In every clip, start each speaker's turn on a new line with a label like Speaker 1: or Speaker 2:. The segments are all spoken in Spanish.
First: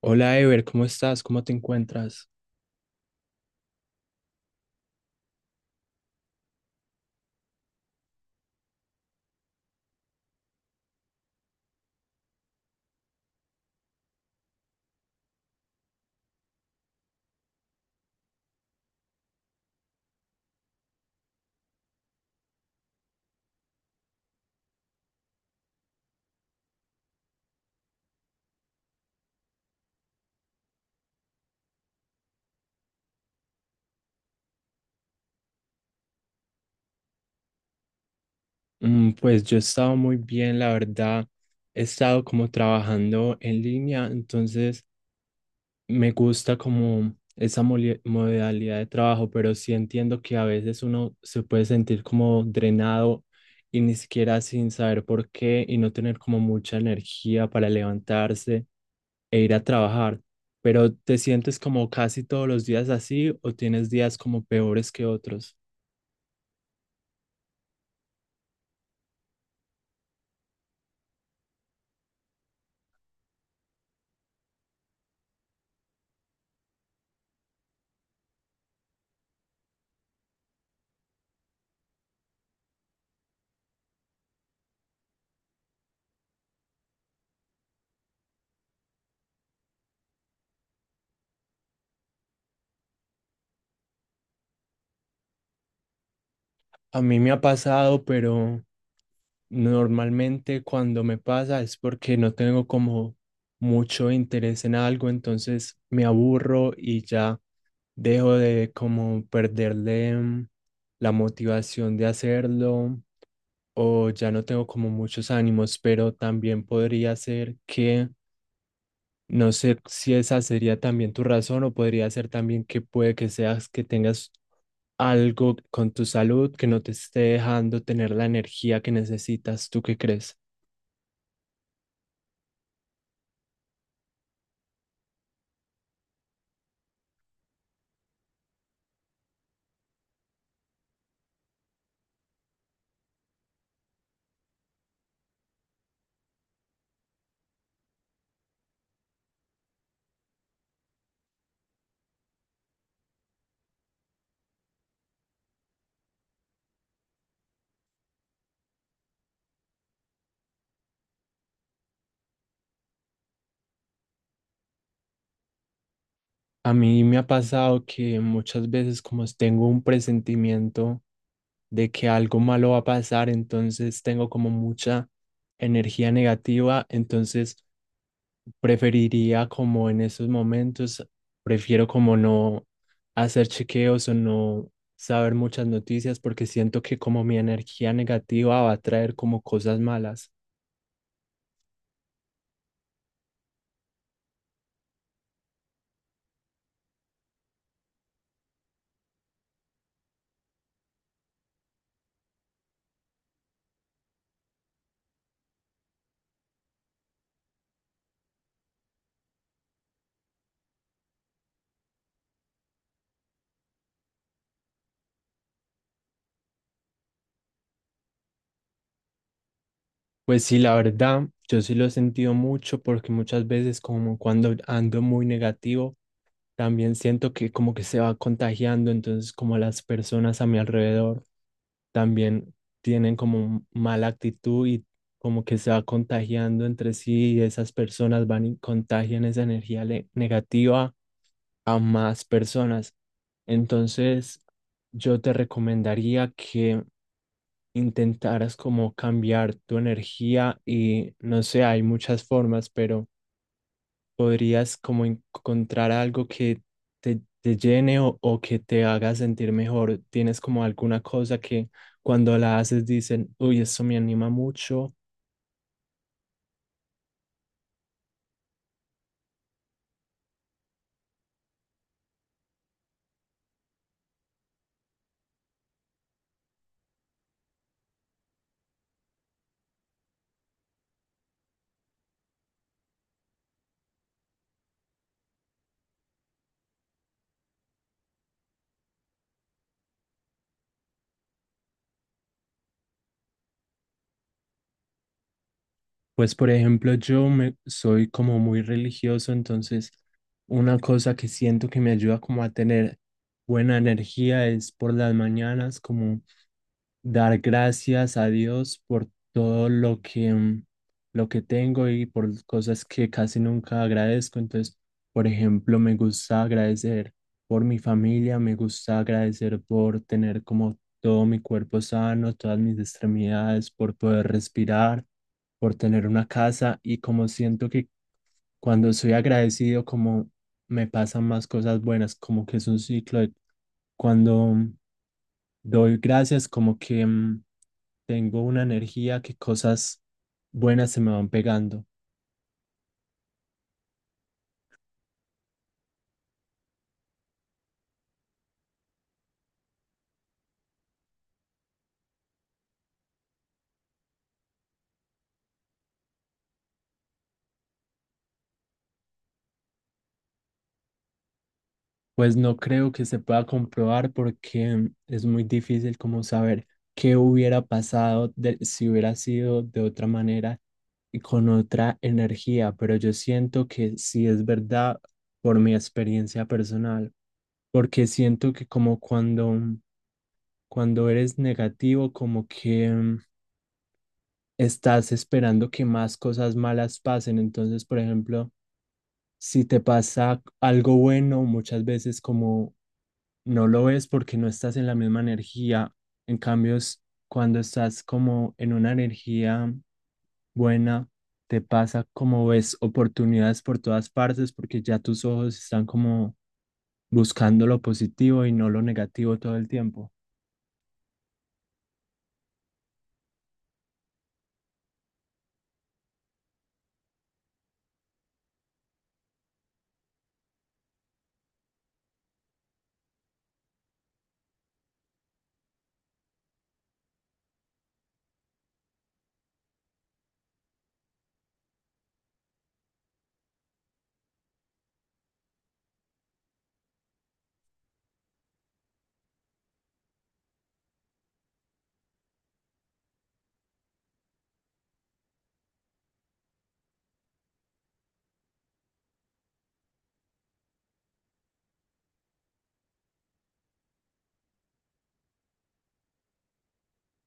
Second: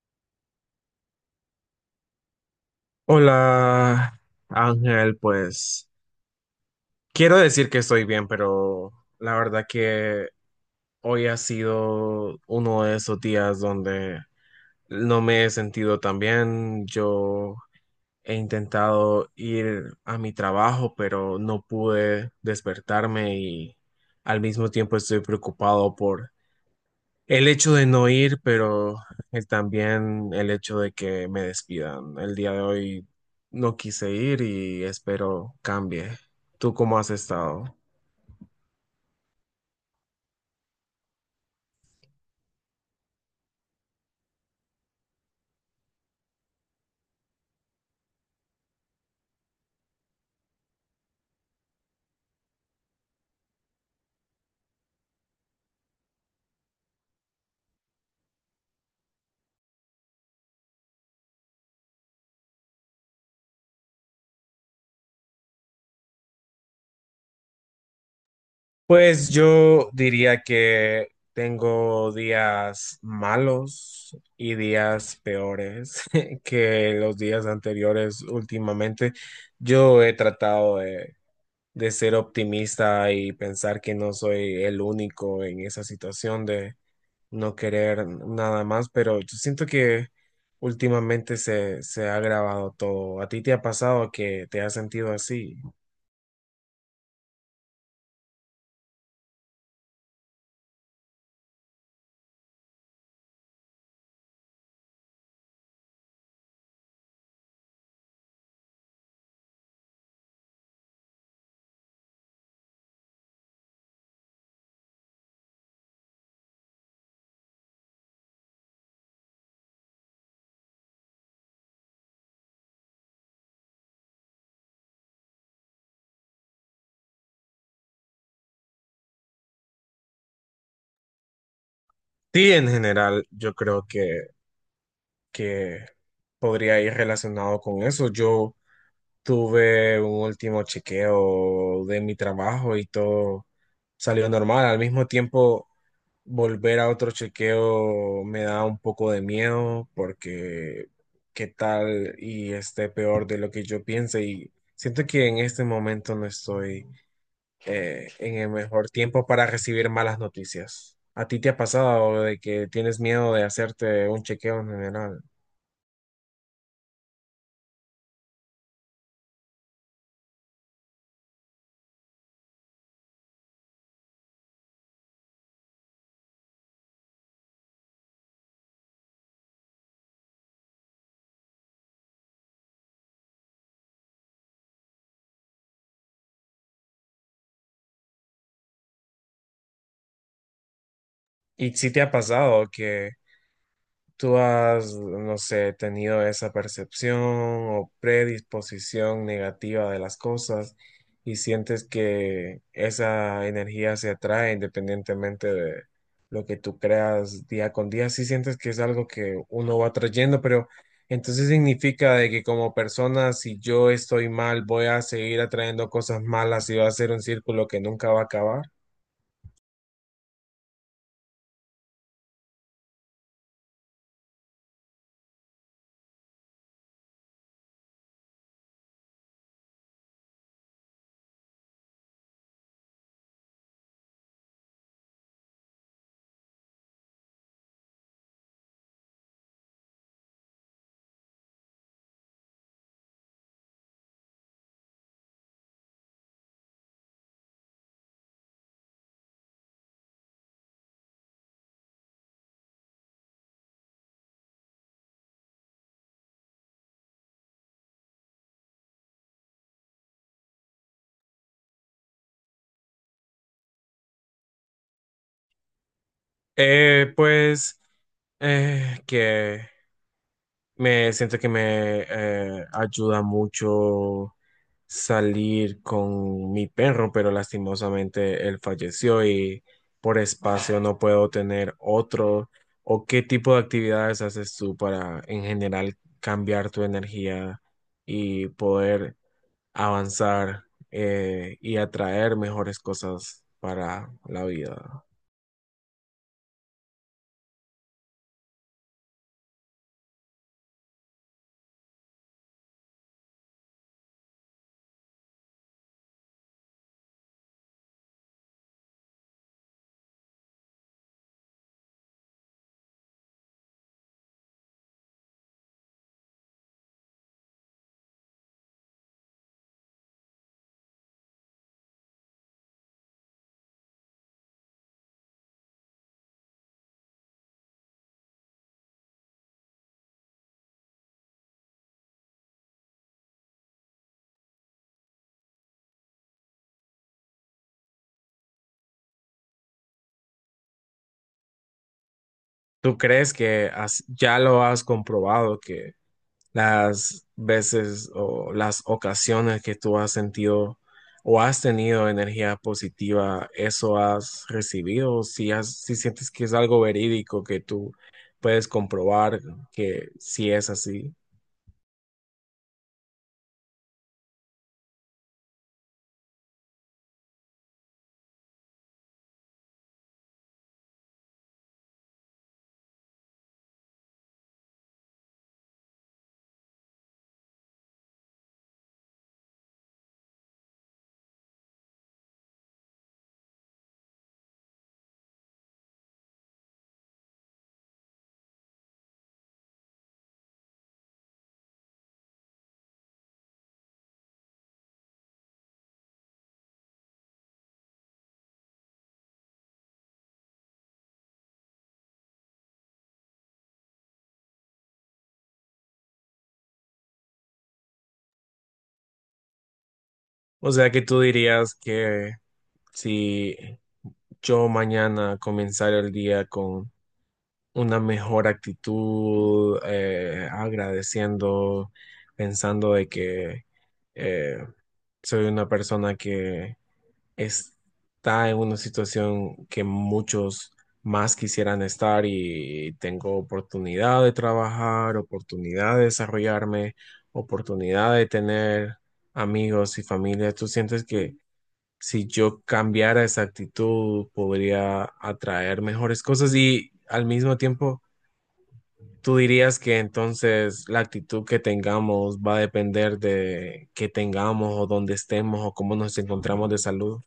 Speaker 1: Hola Ever, ¿cómo estás? ¿Cómo te encuentras?
Speaker 2: Hola, Ángel, pues quiero decir que estoy bien, pero la verdad que hoy ha sido uno de esos días donde no me he sentido tan bien. Yo he intentado ir a mi trabajo, pero no pude despertarme y al mismo tiempo estoy preocupado por el hecho de no ir, pero también el hecho de que me despidan. El día de hoy no quise ir y espero cambie. ¿Tú cómo has estado?
Speaker 1: Pues yo he estado muy bien, la verdad. He estado como trabajando en línea, entonces me gusta como esa modalidad de trabajo, pero sí entiendo que a veces uno se puede sentir como drenado y ni siquiera sin saber por qué y no tener como mucha energía para levantarse e ir a trabajar. Pero ¿te sientes como casi todos los días así o tienes días como peores que otros?
Speaker 2: Pues yo diría que tengo días malos y días peores que los días anteriores últimamente. Yo he tratado de ser optimista y pensar que no soy el único en esa situación de no querer nada más, pero yo siento que últimamente se ha agravado todo. ¿A ti te ha pasado que te has sentido así?
Speaker 1: A mí me ha pasado, pero normalmente cuando me pasa es porque no tengo como mucho interés en algo, entonces me aburro y ya dejo de como perderle la motivación de hacerlo o ya no tengo como muchos ánimos, pero también podría ser que no sé si esa sería también tu razón o podría ser también que puede que seas que tengas algo con tu salud que no te esté dejando tener la energía que necesitas. ¿Tú qué crees?
Speaker 2: Sí, en general, yo creo que podría ir relacionado con eso. Yo tuve un último chequeo de mi trabajo y todo salió normal. Al mismo tiempo, volver a otro chequeo me da un poco de miedo porque qué tal y esté peor de lo que yo piense y siento que en este momento no estoy en el mejor tiempo para recibir malas noticias. ¿A ti te ha pasado de que tienes miedo de hacerte un chequeo en general?
Speaker 1: A mí me ha pasado que muchas veces como tengo un presentimiento de que algo malo va a pasar, entonces tengo como mucha energía negativa, entonces preferiría como en esos momentos, prefiero como no hacer chequeos o no saber muchas noticias porque siento que como mi energía negativa va a traer como cosas malas.
Speaker 2: ¿Y si te ha pasado que ¿Tú has, no sé, tenido esa percepción o predisposición negativa de las cosas y sientes que esa energía se atrae independientemente de lo que tú creas día con día? Sí sientes que es algo que uno va trayendo, pero entonces significa de que como persona, si yo estoy mal, voy a seguir atrayendo cosas malas y va a ser un círculo que nunca va a acabar.
Speaker 1: Pues sí, la verdad, yo sí lo he sentido mucho porque muchas veces como cuando ando muy negativo, también siento que como que se va contagiando, entonces como las personas a mi alrededor también tienen como mala actitud y como que se va contagiando entre sí y esas personas van y contagian esa energía negativa a más personas. Entonces, yo te recomendaría que intentaras como cambiar tu energía y no sé, hay muchas formas, pero podrías como encontrar algo que te llene o que te haga sentir mejor. ¿Tienes como alguna cosa que cuando la haces dicen, uy, esto me anima mucho?
Speaker 2: Pues que Me siento que me ayuda mucho salir con mi perro, pero lastimosamente él falleció y por espacio no puedo tener otro. ¿O qué tipo de actividades haces tú para en general cambiar tu energía y poder avanzar y atraer mejores cosas para la vida?
Speaker 1: Pues por ejemplo, yo me, soy como muy religioso, entonces una cosa que siento que me ayuda como a tener buena energía es por las mañanas, como dar gracias a Dios por todo lo que, lo que tengo y por cosas que casi nunca agradezco. Entonces, por ejemplo, me gusta agradecer por mi familia, me gusta agradecer por tener como todo mi cuerpo sano, todas mis extremidades, por poder respirar, por tener una casa y como siento que cuando soy agradecido, como me pasan más cosas buenas, como que es un ciclo de cuando doy gracias, como que tengo una energía que cosas buenas se me van pegando.
Speaker 2: ¿Tú crees que ya lo has comprobado las veces o las ocasiones que tú has sentido o has tenido energía positiva, eso has recibido, si has, si sientes que es algo verídico que tú puedes comprobar que si es así?
Speaker 1: Pues no creo que se pueda comprobar porque es muy difícil como saber qué hubiera pasado si hubiera sido de otra manera y con otra energía, pero yo siento que sí es verdad por mi experiencia personal, porque siento que como cuando eres negativo, como que estás esperando que más cosas malas pasen. Entonces, por ejemplo, si te pasa algo bueno, muchas veces como no lo ves porque no estás en la misma energía. En cambio, es cuando estás como en una energía buena, te pasa como ves oportunidades por todas partes porque ya tus ojos están como buscando lo positivo y no lo negativo todo el tiempo.
Speaker 2: O sea que tú dirías que si yo mañana comenzara el día con una mejor actitud, agradeciendo, pensando de que eh, soy una persona que está en una situación que muchos más quisieran estar y tengo oportunidad de trabajar, oportunidad de desarrollarme, oportunidad de tener amigos y familia. ¿Tú sientes que si yo cambiara esa actitud podría atraer mejores cosas y al mismo tiempo... ¿Tú dirías que entonces la actitud que tengamos va a depender de qué tengamos o dónde estemos o cómo nos encontramos de salud?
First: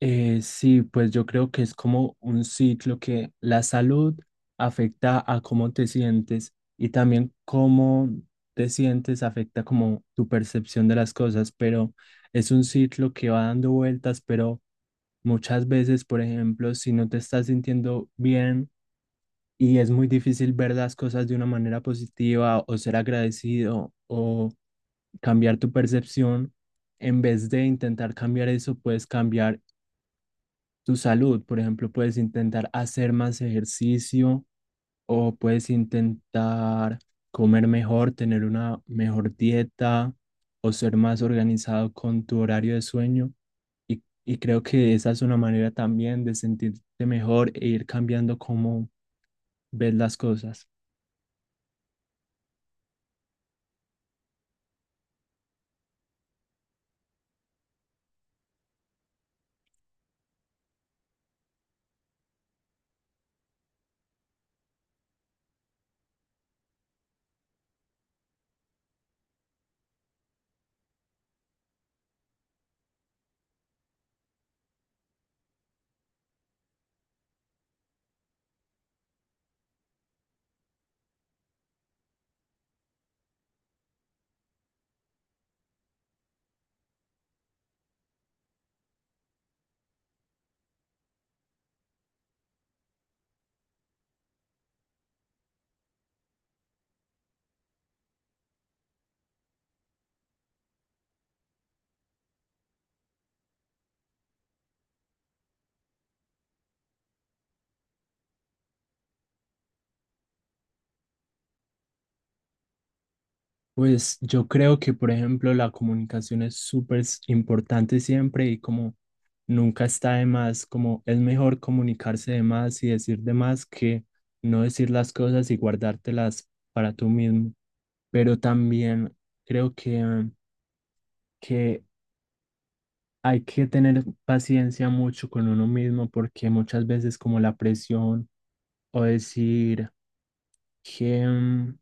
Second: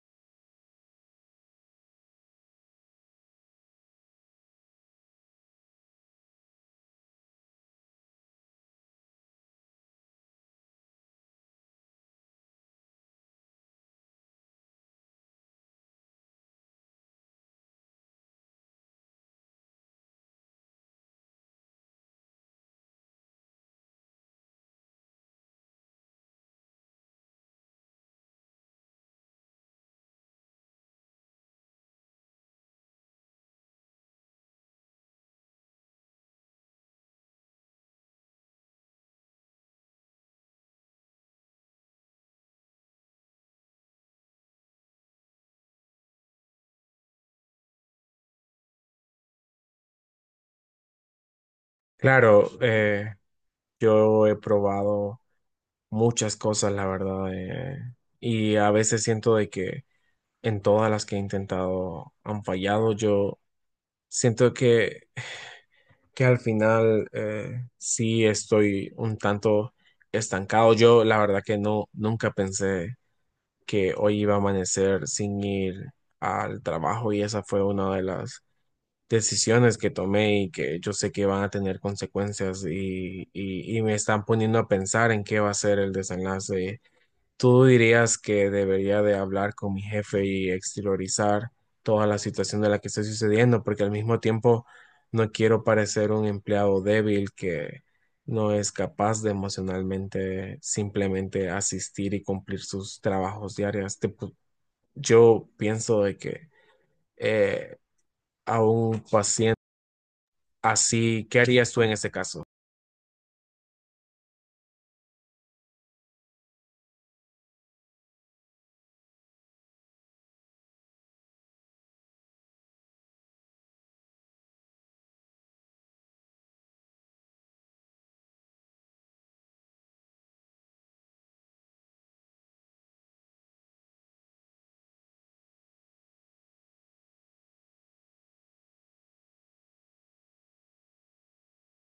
Speaker 1: Sí, pues yo creo que es como un ciclo que la salud afecta a cómo te sientes y también cómo te sientes afecta como tu percepción de las cosas, pero es un ciclo que va dando vueltas, pero muchas veces, por ejemplo, si no te estás sintiendo bien y es muy difícil ver las cosas de una manera positiva o ser agradecido o cambiar tu percepción, en vez de intentar cambiar eso, puedes cambiar tu salud. Por ejemplo, puedes intentar hacer más ejercicio o puedes intentar comer mejor, tener una mejor dieta o ser más organizado con tu horario de sueño. Y creo que esa es una manera también de sentirte mejor e ir cambiando cómo ves las cosas.
Speaker 2: Claro, yo he probado muchas cosas, la verdad, y a veces siento de que en todas las que he intentado han fallado. Yo siento que al final sí estoy un tanto estancado. Yo la verdad que no, nunca pensé que hoy iba a amanecer sin ir al trabajo y esa fue una de las decisiones que tomé y que yo sé que van a tener consecuencias y me están poniendo a pensar en qué va a ser el desenlace. ¿Tú dirías que debería de hablar con mi jefe y exteriorizar toda la situación de la que está sucediendo? Porque al mismo tiempo no quiero parecer un empleado débil que no es capaz de emocionalmente simplemente asistir y cumplir sus trabajos diarios. Te yo pienso de que eh, a un paciente así, ¿qué harías tú en ese caso?
Speaker 1: Pues yo creo que, por ejemplo, la comunicación es súper importante siempre y como nunca está de más, como es mejor comunicarse de más y decir de más que no decir las cosas y guardártelas para tú mismo. Pero también creo que hay que tener paciencia mucho con uno mismo porque muchas veces como la presión o decir que... mm,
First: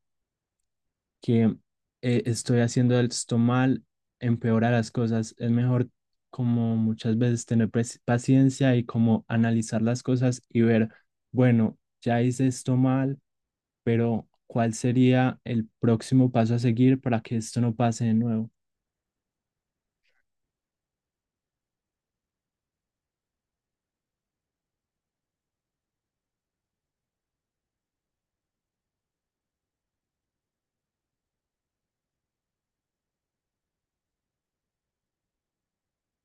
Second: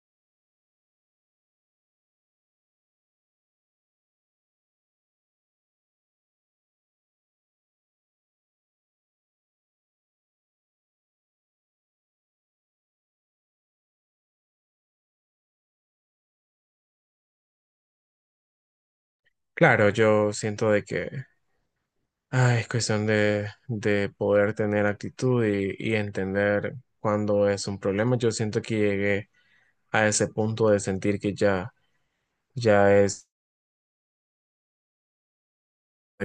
Speaker 1: que estoy haciendo esto mal, empeora las cosas. Es mejor como muchas veces tener paciencia y como analizar las cosas y ver, bueno, ya hice esto mal, pero ¿cuál sería el próximo paso a seguir para que esto no pase de nuevo?
Speaker 2: Claro, yo siento de que ay, es cuestión de poder tener actitud y entender cuándo es un problema. Yo siento que llegué a ese punto de sentir que ya es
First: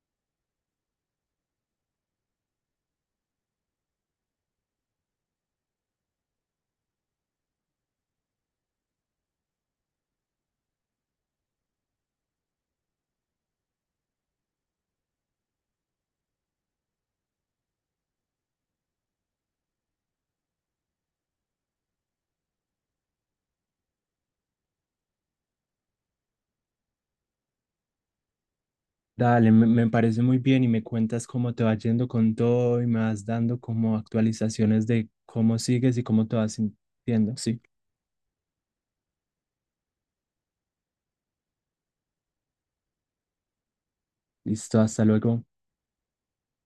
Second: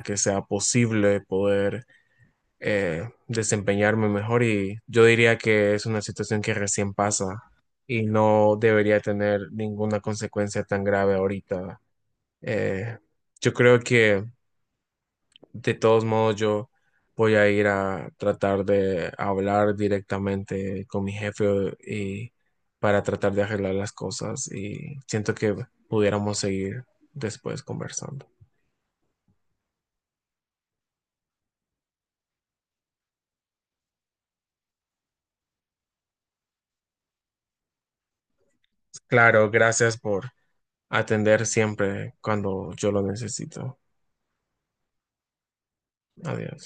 Speaker 2: que sea posible poder desempeñarme mejor y yo diría que es una situación que recién pasa y no debería tener ninguna consecuencia tan grave ahorita. Eh, yo creo que de todos modos, yo voy a ir a tratar de hablar directamente con mi jefe y para tratar de arreglar las cosas y siento que pudiéramos seguir después conversando.
Speaker 1: Dale, me parece muy bien y me cuentas cómo te va yendo con todo y me vas dando como actualizaciones de cómo sigues y cómo te vas sintiendo. Sí,
Speaker 2: Claro, gracias por atender siempre cuando yo lo necesito.
Speaker 1: listo, hasta luego.
Speaker 2: Adiós.